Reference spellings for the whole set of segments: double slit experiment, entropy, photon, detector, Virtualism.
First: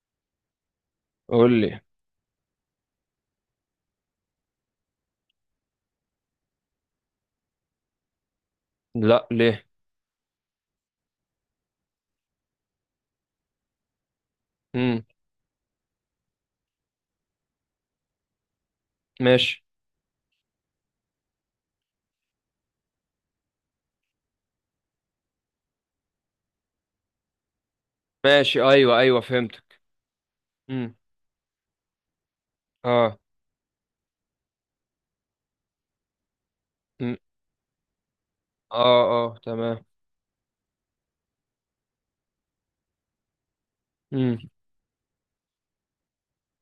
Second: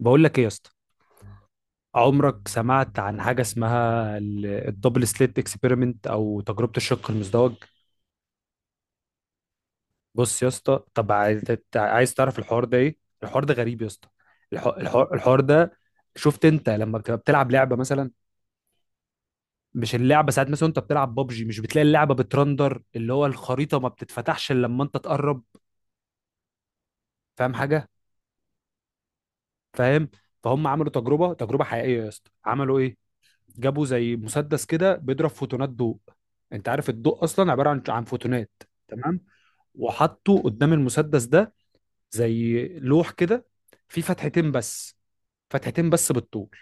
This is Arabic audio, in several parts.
بقول لك ايه يا اسطى؟ قول لي. عمرك سمعت عن حاجه اسمها الدبل سليت اكسبيرمنت او تجربه الشق المزدوج؟ لا، ليه؟ بص يا اسطى، طب عايز تعرف الحوار ده ايه؟ الحوار ده غريب يا اسطى. الح- امم الحوار الحوار ده، شفت انت لما بتبقى بتلعب لعبه مثلا؟ ماشي. مش اللعبه ساعات مثلا انت بتلعب ببجي، مش بتلاقي اللعبه بترندر؟ اللي هو الخريطه ما بتتفتحش الا لما انت تقرب. فاهم حاجه؟ ماشي، ايوه ايوه فهمتك. فاهم. فهم، عملوا امم تجربه حقيقيه يا اسطى. عملوا ايه؟ اه. جابوا زي مسدس كده بيضرب فوتونات ضوء. انت عارف مم. الضوء اصلا عباره عن فوتونات؟ اه تمام. اه تمام. وحطوا قدام المسدس ده زي لوح كده، فيه امم فتحتين بس، فتحتين بس بالطول.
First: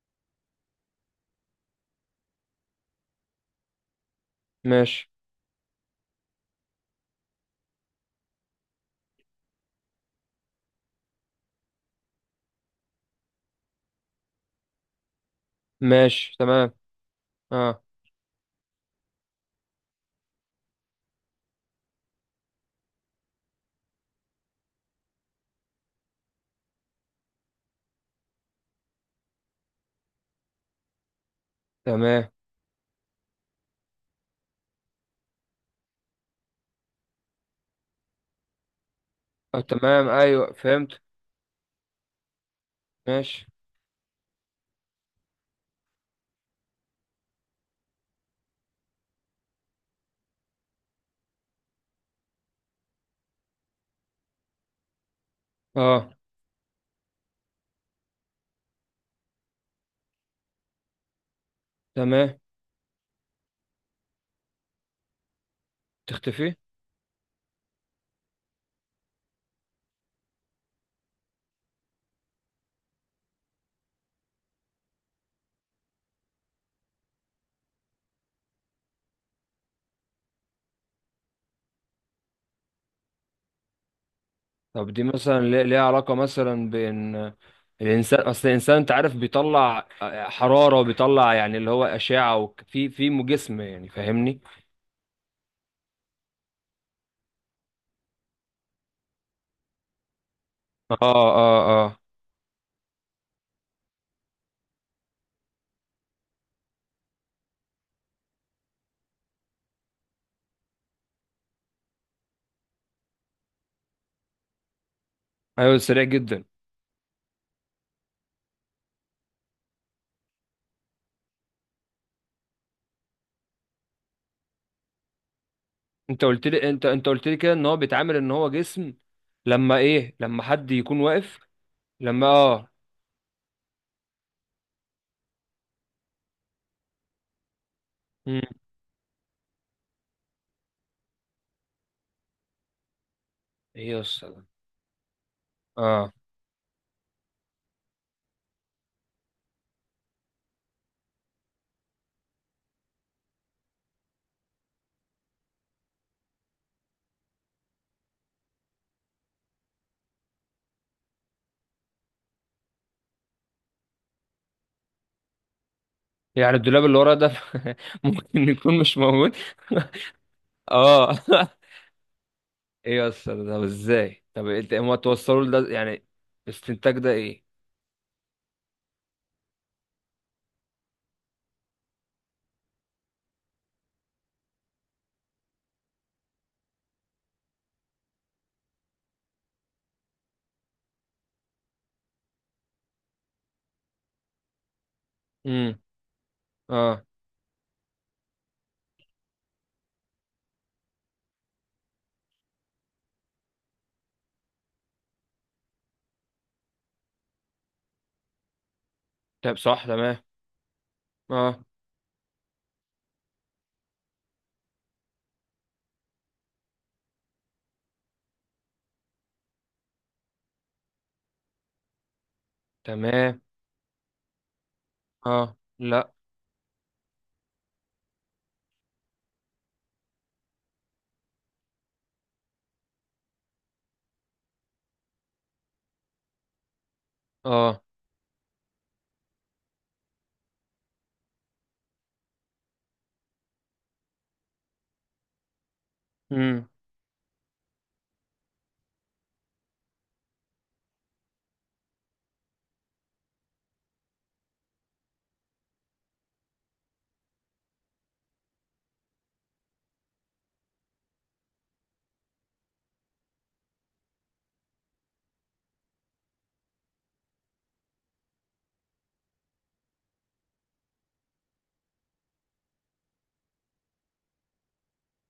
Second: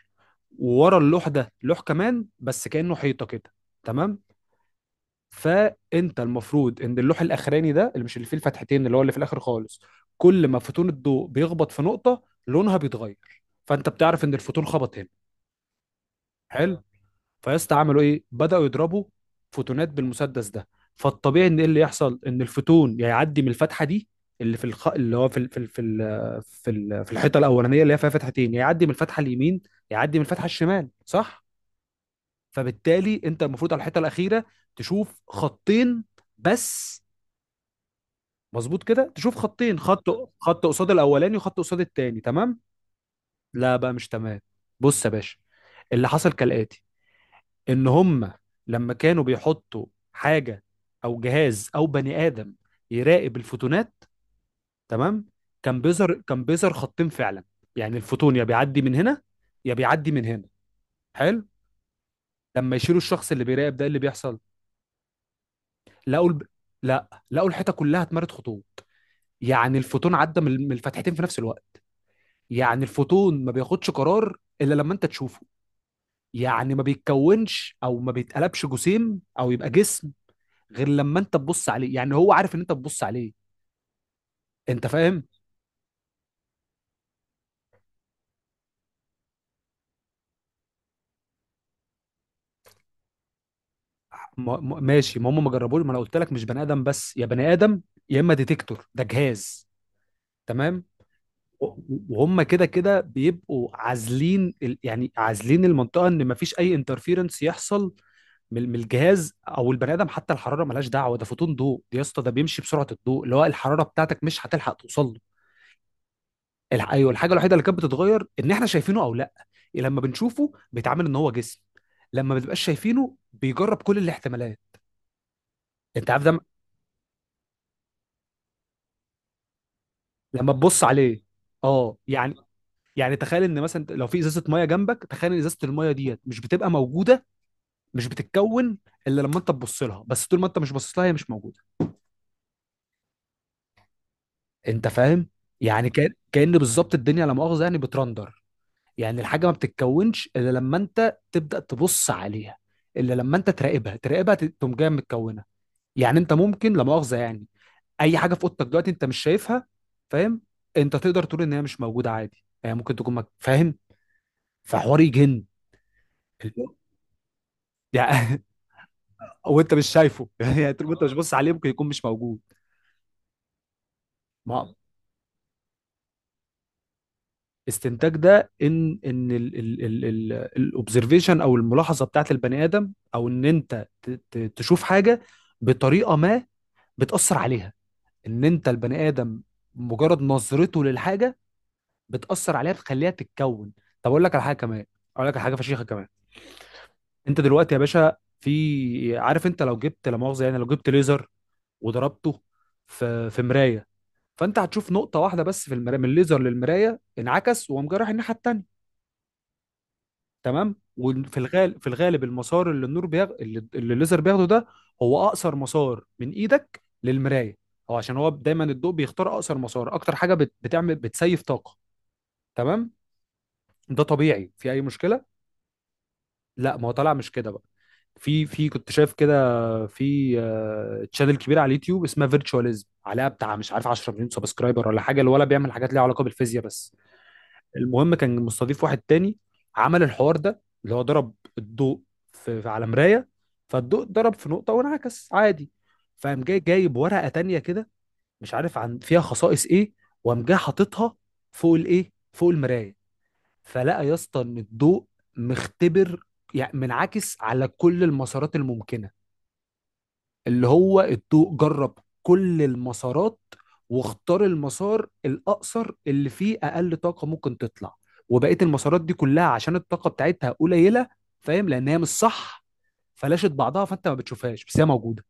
وورا اللوح ده لوح كمان، بس كأنه حيطة كده. تمام. ماشي. فانت المفروض ان اللوح الاخراني ده، اللي مش اللي فيه الفتحتين، اللي هو اللي في الاخر خالص، كل ما فوتون الضوء بيخبط في نقطة لونها بيتغير، فانت بتعرف ان الفوتون خبط هنا. ماشي تمام. حلو. فيا اسطى، اه عملوا ايه؟ بداوا يضربوا فوتونات بالمسدس ده. فالطبيعي ان ايه اللي يحصل؟ ان الفوتون يا يعدي من الفتحه دي، اللي في الخ... اللي هو في ال... في ال... في ال... في, ال... في الحيطه الاولانيه اللي هي فيها فتحتين، يا يعدي من الفتحه اليمين، يا يعدي من الفتحه الشمال، صح؟ تمام. فبالتالي انت المفروض على الحيطه الاخيره تشوف خطين بس، مظبوط كده، تشوف اه خطين، تمام خط ايوه خط قصاد فهمت. الاولاني وخط قصاد التاني، تمام؟ ماشي. لا بقى، مش تمام. بص يا باشا، اللي حصل كالاتي: ان هم لما كانوا بيحطوا حاجه او جهاز او بني ادم يراقب الفوتونات، تمام، كان اه بيظهر، كان بيظهر خطين فعلا. يعني الفوتون يا بيعدي من هنا يا بيعدي من هنا، حلو. تمام. لما يشيلوا الشخص اللي بيراقب ده إيه اللي بيحصل؟ لقوا الب... تختفي. لا، لقوا الحيطه كلها اتمرت خطوط. يعني الفوتون عدى من الفتحتين في نفس الوقت. يعني الفوتون ما بياخدش قرار الا لما انت تشوفه. يعني ما بيتكونش او ما بيتقلبش جسيم او يبقى جسم غير لما انت تبص عليه. يعني هو عارف ان انت بتبص عليه؟ انت طب دي فاهم؟ مثلا ليها علاقة مثلا بين الانسان؟ اصل الانسان انت عارف بيطلع حرارة وبيطلع يعني اللي هو اشعة في جسم، يعني فاهمني؟ ماشي، ما هم ما جربوش، ما انا قلت لك مش بني ادم بس، يا بني ادم يا اما ديتكتور ده جهاز، تمام. اه و- اه اه. وهم كده كده بيبقوا عازلين يعني عازلين المنطقه ان ما فيش اي انترفيرنس يحصل من الجهاز او البني ادم. حتى الحراره ملهاش دعوه، ده فوتون ضوء دي يا اسطى، ده بيمشي بسرعه الضوء، اللي هو الحراره بتاعتك مش هتلحق توصل له. ايوه سريع جدا. ايوه، الحاجه الوحيده اللي كانت بتتغير ان احنا شايفينه او لا. لما بنشوفه بيتعامل ان هو جسم، لما ما بتبقاش شايفينه بيجرب كل الاحتمالات. انت عارف انت ده قلت لي، انت قلت لي كده ان هو بيتعامل ان هو جسم لما ايه؟ لما لما حد تبص يكون عليه، واقف؟ اه لما يعني. اه. يعني تخيل ان مثلا لو في ازازه ميه جنبك، تخيل ان ازازه الميه ديت مش بتبقى موجوده، مش مم. بتتكون الا لما انت تبص لها. بس طول ما انت مش باصص لها هي مش موجوده. ايه يا اسطى ده؟ انت فاهم؟ يعني كان اه كان بالظبط الدنيا لا مؤاخذه يعني بترندر. يعني الحاجه ما بتتكونش الا لما انت تبدا تبص عليها، الا لما انت تراقبها، تقوم جايه متكونه. يعني انت ممكن لا مؤاخذه يعني اي حاجه في اوضتك دلوقتي انت مش شايفها، فاهم؟ انت تقدر تقول ان هي مش موجوده عادي يعني، ممكن تكون فاهم؟ فحوار يجن يعني. الدولاب اللي ورا ده يعني. ممكن يكون مش موجود. وانت مش شايفه يعني طول ما انت مش اه. باصص عليه ممكن يكون مش موجود. ايه يا اسطى ده؟ طب ازاي؟ طب ما انت هما توصلوا لده يعني الاستنتاج ده ايه؟ استنتاج ده ان الاوبزرفيشن او الملاحظه بتاعت البني ادم، او ان انت تشوف حاجه بطريقه ما بتاثر عليها، ان انت البني ادم مجرد نظرته للحاجه بتاثر عليها، بتخليها تتكون. طب اقول لك على حاجه كمان، اقول لك على حاجه امم فشيخه كمان. اه. انت دلوقتي يا باشا، في، عارف انت لو جبت لا مؤاخذه يعني، لو جبت ليزر وضربته في مرايه، فانت هتشوف نقطه واحده بس في المرايه، من الليزر للمرايه انعكس وقام جاي رايح الناحيه التانيه، طب صح تمام. تمام. وفي اه الغالب، في الغالب، المسار اللي النور بيغ... اللي اللي الليزر بياخده ده هو اقصر مسار من ايدك للمرايه. هو عشان هو دايما الضوء بيختار اقصر مسار، اكتر حاجه بتعمل بتسيف طاقه، تمام. تمام. ده طبيعي، في اي مشكله؟ اه لا. لا، ما هو طالع مش كده بقى. في، كنت شايف كده، في تشانل كبير على اليوتيوب اسمها فيرتشواليزم، عليها بتاع مش عارف 10 مليون سبسكرايبر ولا حاجه، الولا بيعمل حاجات ليها علاقه بالفيزياء بس. اه. المهم كان مستضيف واحد تاني، عمل الحوار ده اللي هو ضرب الضوء على مرايه، فالضوء ضرب في نقطه وانعكس عادي. فقام جاي مم. جايب ورقه تانيه كده، مش عارف عن فيها خصائص ايه، وقام جاي حاططها فوق الايه، فوق المرايه. فلقى يا اسطى ان الضوء مختبر، يعني منعكس على كل المسارات الممكنه. اللي هو الضوء جرب كل المسارات، واختار المسار الاقصر اللي فيه اقل طاقه ممكن تطلع. وبقيه المسارات دي كلها، عشان الطاقه بتاعتها قليله، فاهم، لان هي مش صح، فلاشت بعضها، فانت ما بتشوفهاش بس هي موجوده.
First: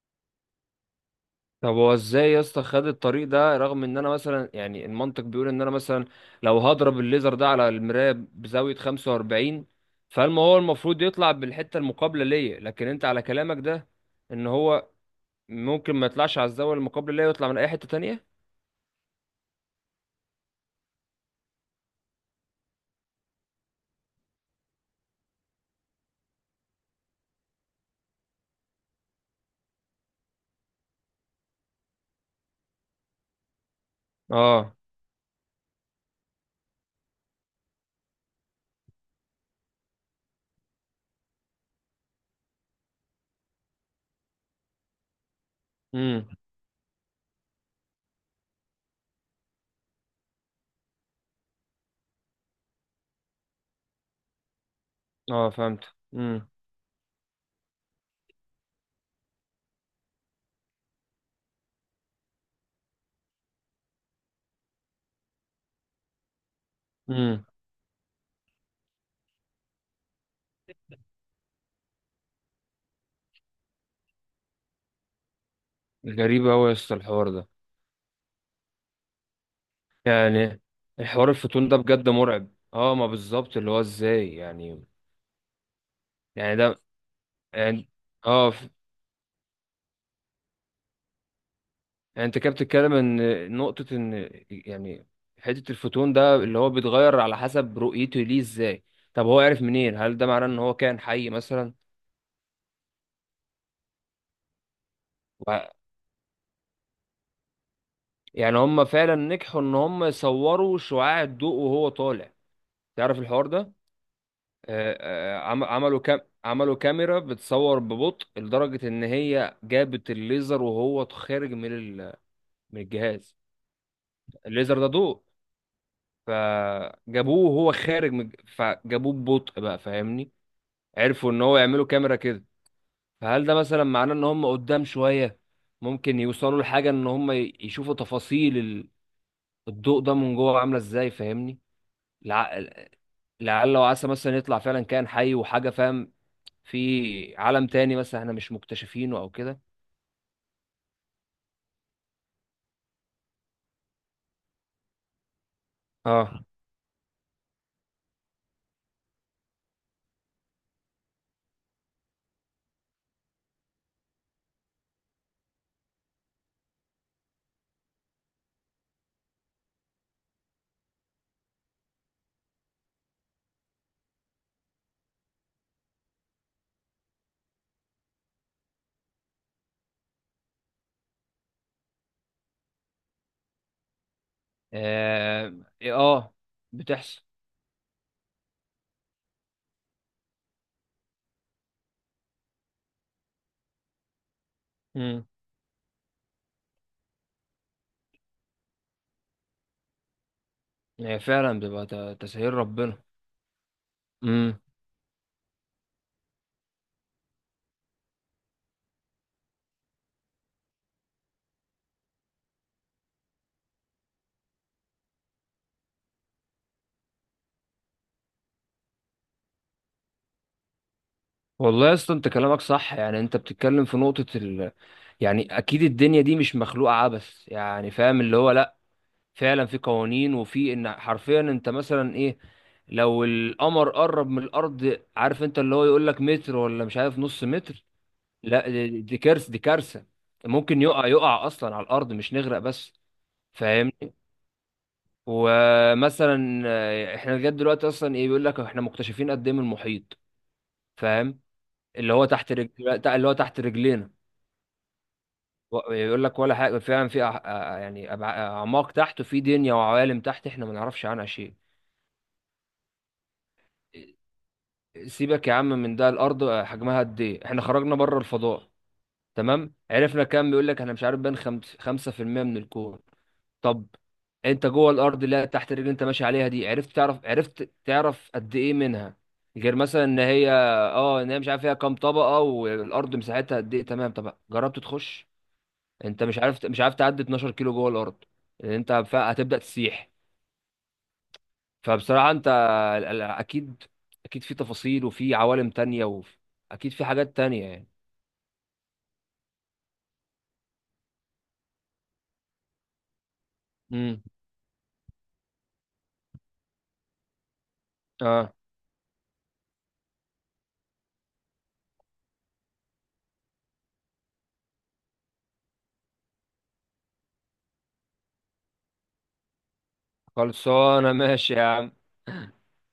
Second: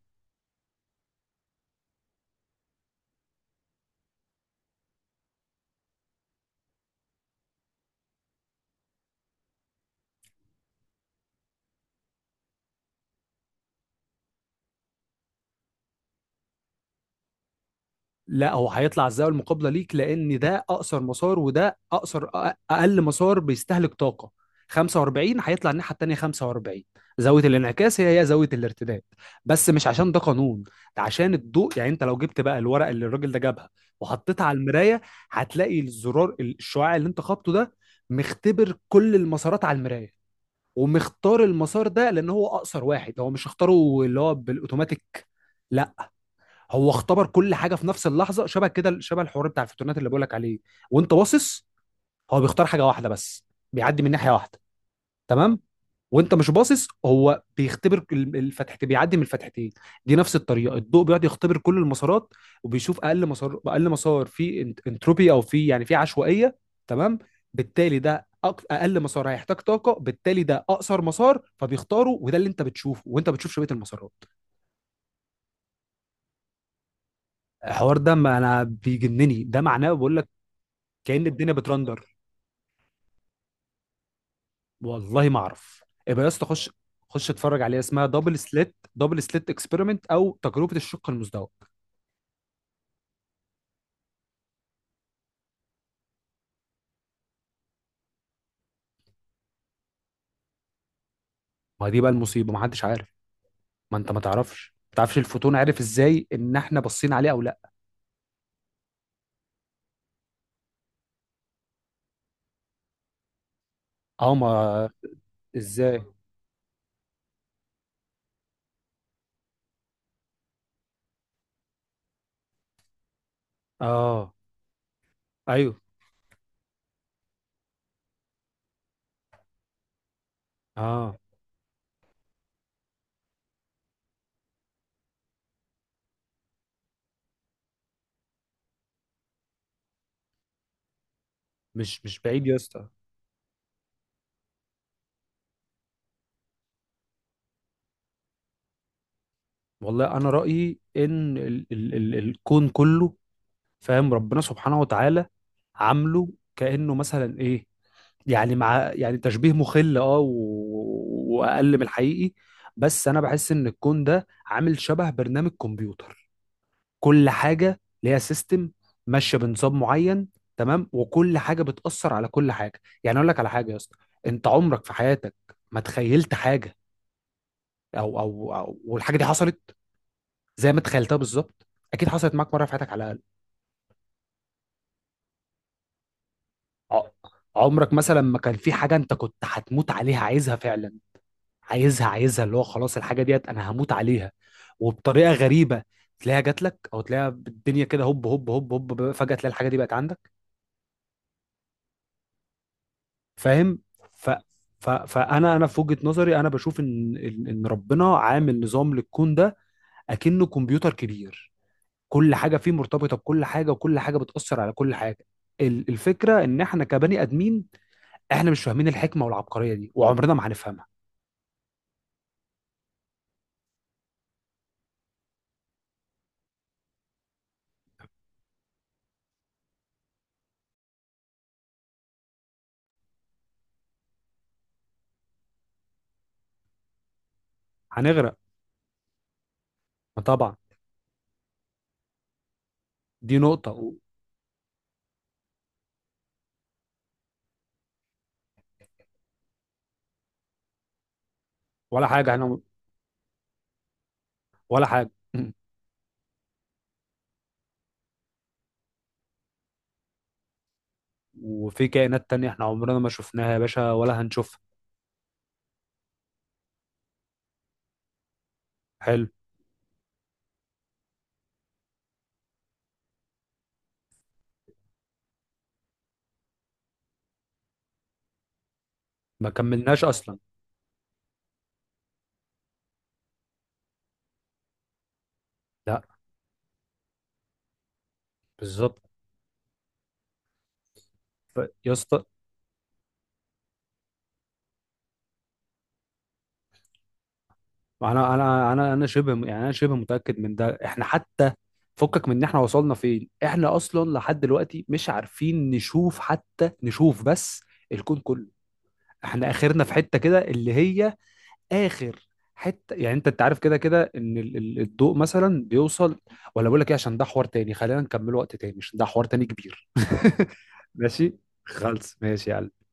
طب هو ازاي يا اسطى خد الطريق ده، رغم ان انا مثلا يعني المنطق بيقول ان انا مثلا لو هضرب الليزر ده على المرايه بزاويه 45، فالما هو المفروض يطلع بالحته المقابله ليا. لكن انت على كلامك ده ان هو ممكن ما يطلعش على الزاويه المقابله ليا ويطلع من اي حته تانية. لا، هو هيطلع الزاويه المقابله ليك، لان ده اقصر مسار، وده اقل مسار بيستهلك طاقه. 45 هيطلع الناحيه التانيه 45. زاويه الانعكاس هي زاويه الارتداد، بس مش عشان ده قانون، ده عشان الضوء. يعني انت لو جبت بقى الورقه اللي الراجل ده جابها، وحطيتها على اه. المرايه، هتلاقي الزرار الشعاع اللي انت خبطه ده مختبر كل المسارات على المرايه، ومختار المسار ده لان هو اقصر واحد. هو مش اختاره اللي هو بالاوتوماتيك، لا، امم هو اختبر كل حاجه في نفس اللحظه، شبه كده شبه الحوار بتاع الفوتونات اللي بقول لك عليه. وانت باصص هو بيختار حاجه واحده بس، بيعدي من ناحيه واحده، اه تمام. فهمت. وانت امم مش باصص هو بيختبر الفتحتين، بيعدي من الفتحتين. دي نفس الطريقه، الضوء بيقعد يختبر كل المسارات، وبيشوف اقل مسار، اقل مسار فيه انتروبي، او فيه يعني فيه عشوائيه، تمام. امم بالتالي ده اقل مسار هيحتاج طاقه، بالتالي ده اقصر مسار فبيختاره، وده اللي انت بتشوفه، وانت بتشوف شبيه المسارات. غريب قوي يا اسطى الحوار ده. الحوار ده ما انا بيجنني، ده معناه بقول لك، يعني كأن الحوار الدنيا الفوتون ده بجد بترندر. مرعب. اه، ما بالظبط، اللي هو ازاي يعني؟ والله ما اعرف. يبقى يا اسطى يعني خش، ده خش اتفرج عليها، يعني اسمها دبل اه سليت، دبل سليت اكسبيرمنت او تجربه الشق المزدوج. يعني انت كده بتتكلم ان نقطة ان يعني حتة الفوتون ده اللي هو بيتغير على حسب رؤيته ليه ازاي؟ طب هو عرف منين؟ هل ده معناه ان هو كائن حي مثلا؟ ما دي بقى المصيبه، ما حدش عارف. ما انت ما تعرفش، ما تعرفش الفوتون و- عارف ازاي ان احنا باصين عليه او لا. يعني هم فعلا نجحوا ان هم يصوروا شعاع الضوء وهو طالع؟ تعرف الحوار ده؟ اه، ما آه، عملوا ازاي؟ كام، عملوا كاميرا بتصور ببطء لدرجة ان هي جابت الليزر وهو خارج من الجهاز. اه، الليزر ده ضوء. ايوه. فجابوه وهو خارج من، فجابوه ببطء بقى، فاهمني؟ اه، عرفوا ان هو يعملوا كاميرا كده. فهل ده مثلا معناه ان هم قدام شوية ممكن يوصلوا لحاجة ان هم يشوفوا تفاصيل الضوء ده من جوه عاملة ازاي، فاهمني؟ مش مش بعيد يا لع- اسطى. لعل وعسى مثلا يطلع فعلا كائن حي وحاجة، فاهم؟ في عالم تاني مثلا احنا مش مكتشفينه او كده. والله انا رايي ان ال ال ال الكون كله، فاهم، ربنا سبحانه وتعالى عامله اه. كانه مثلا ايه، يعني مع يعني تشبيه مخل، واقل من الحقيقي، بس انا بحس ان الكون ده عامل شبه برنامج كمبيوتر. كل حاجه ليها سيستم، ماشيه بنظام معين، تمام. وكل حاجه بتاثر على كل حاجه. يعني اقول لك على حاجه يا اسطى، انت عمرك في حياتك ما تخيلت حاجه او والحاجه دي حصلت زي ما تخيلتها بالظبط؟ اكيد حصلت معاك مره في حياتك على الاقل. اه, آه, ع- بتحصل. عمرك مثلا ما كان في حاجه انت كنت هتموت عليها، عايزها فعلا، عايزها، اللي هو خلاص الحاجه ديت انا هموت عليها، امم وبطريقه غريبه تلاقيها جات لك، او تلاقيها بالدنيا كده هوب هوب هوب هوب فجاه تلاقي الحاجه دي بقت عندك. هي فعلا تسهيل ربنا. فاهم؟ ف امم ف فانا انا في وجهه نظري انا بشوف ان ان إن ربنا عامل نظام للكون ده، اكنه كمبيوتر كبير، كل حاجه فيه مرتبطه بكل حاجه، وكل حاجه بتاثر على كل حاجه. الفكره ان احنا كبني ادمين، احنا مش فاهمين الحكمه والعبقريه دي، وعمرنا ما هنفهمها. والله يا اسطى انت كلامك صح، يعني انت بتتكلم في نقطة. يعني اكيد الدنيا دي مش مخلوقه عبث، يعني فاهم اللي هو لا، فعلا في قوانين وفي ان حرفيا انت مثلا ايه، لو القمر قرب من الارض، عارف انت اللي هو يقول لك متر ولا مش عارف نص متر. هنغرق، لا دي دي كارثه، دي كارثه. ما طبعا. ممكن يقع، يقع اصلا على الارض مش نغرق بس، دي نقطه. فاهمني؟ ومثلا احنا لغايه دلوقتي اصلا ايه بيقول لك احنا مكتشفين قد ايه من المحيط؟ فاهم ولا اللي هو حاجه تحت احنا، رجل، اللي هو تحت رجلينا، ولا حاجه. يقول لك ولا حاجة. فعلا في يعني أعماق تحت وفي دنيا وعوالم تحت احنا ما نعرفش عنها شيء. وفي كائنات تانية احنا عمرنا ما شفناها يا باشا ولا هنشوفها. سيبك يا عم من ده، الأرض حجمها قد إيه؟ احنا خرجنا بره الفضاء، حلو، تمام، عرفنا كام؟ بيقول لك احنا مش عارف بين 5% من الكون. طب انت جوه الأرض اللي هي تحت الرجل انت ماشي عليها دي، عرفت تعرف، عرفت تعرف قد إيه منها ما غير كملناش مثلا ان اصلا، هي اه ان هي مش عارف فيها كام طبقة والأرض مساحتها قد إيه؟ تمام، طب جربت تخش؟ لا انت مش عارف، مش عارف تعدي 12 كيلو جوه الارض، لان انت بالظبط. هتبدا تسيح. ف- يا اسطى، فبصراحه انت اكيد، اكيد في تفاصيل وفي عوالم تانية، واكيد في حاجات تانية يعني. انا شبه يعني، انا شبه متاكد من ده. احنا حتى فكك من ان احنا وصلنا فين، احنا اصلا امم لحد دلوقتي مش عارفين نشوف، حتى نشوف بس الكون كله. اه احنا اخرنا في حته كده اللي هي اخر حته، يعني انت انت عارف كده كده ان الضوء مثلا بيوصل، ولا بقول لك ايه، عشان ده حوار تاني، خلينا نكمله وقت تاني، عشان ده حوار تاني كبير. خلصانه ماشي، ماشي يا عم. خلص، ماشي يا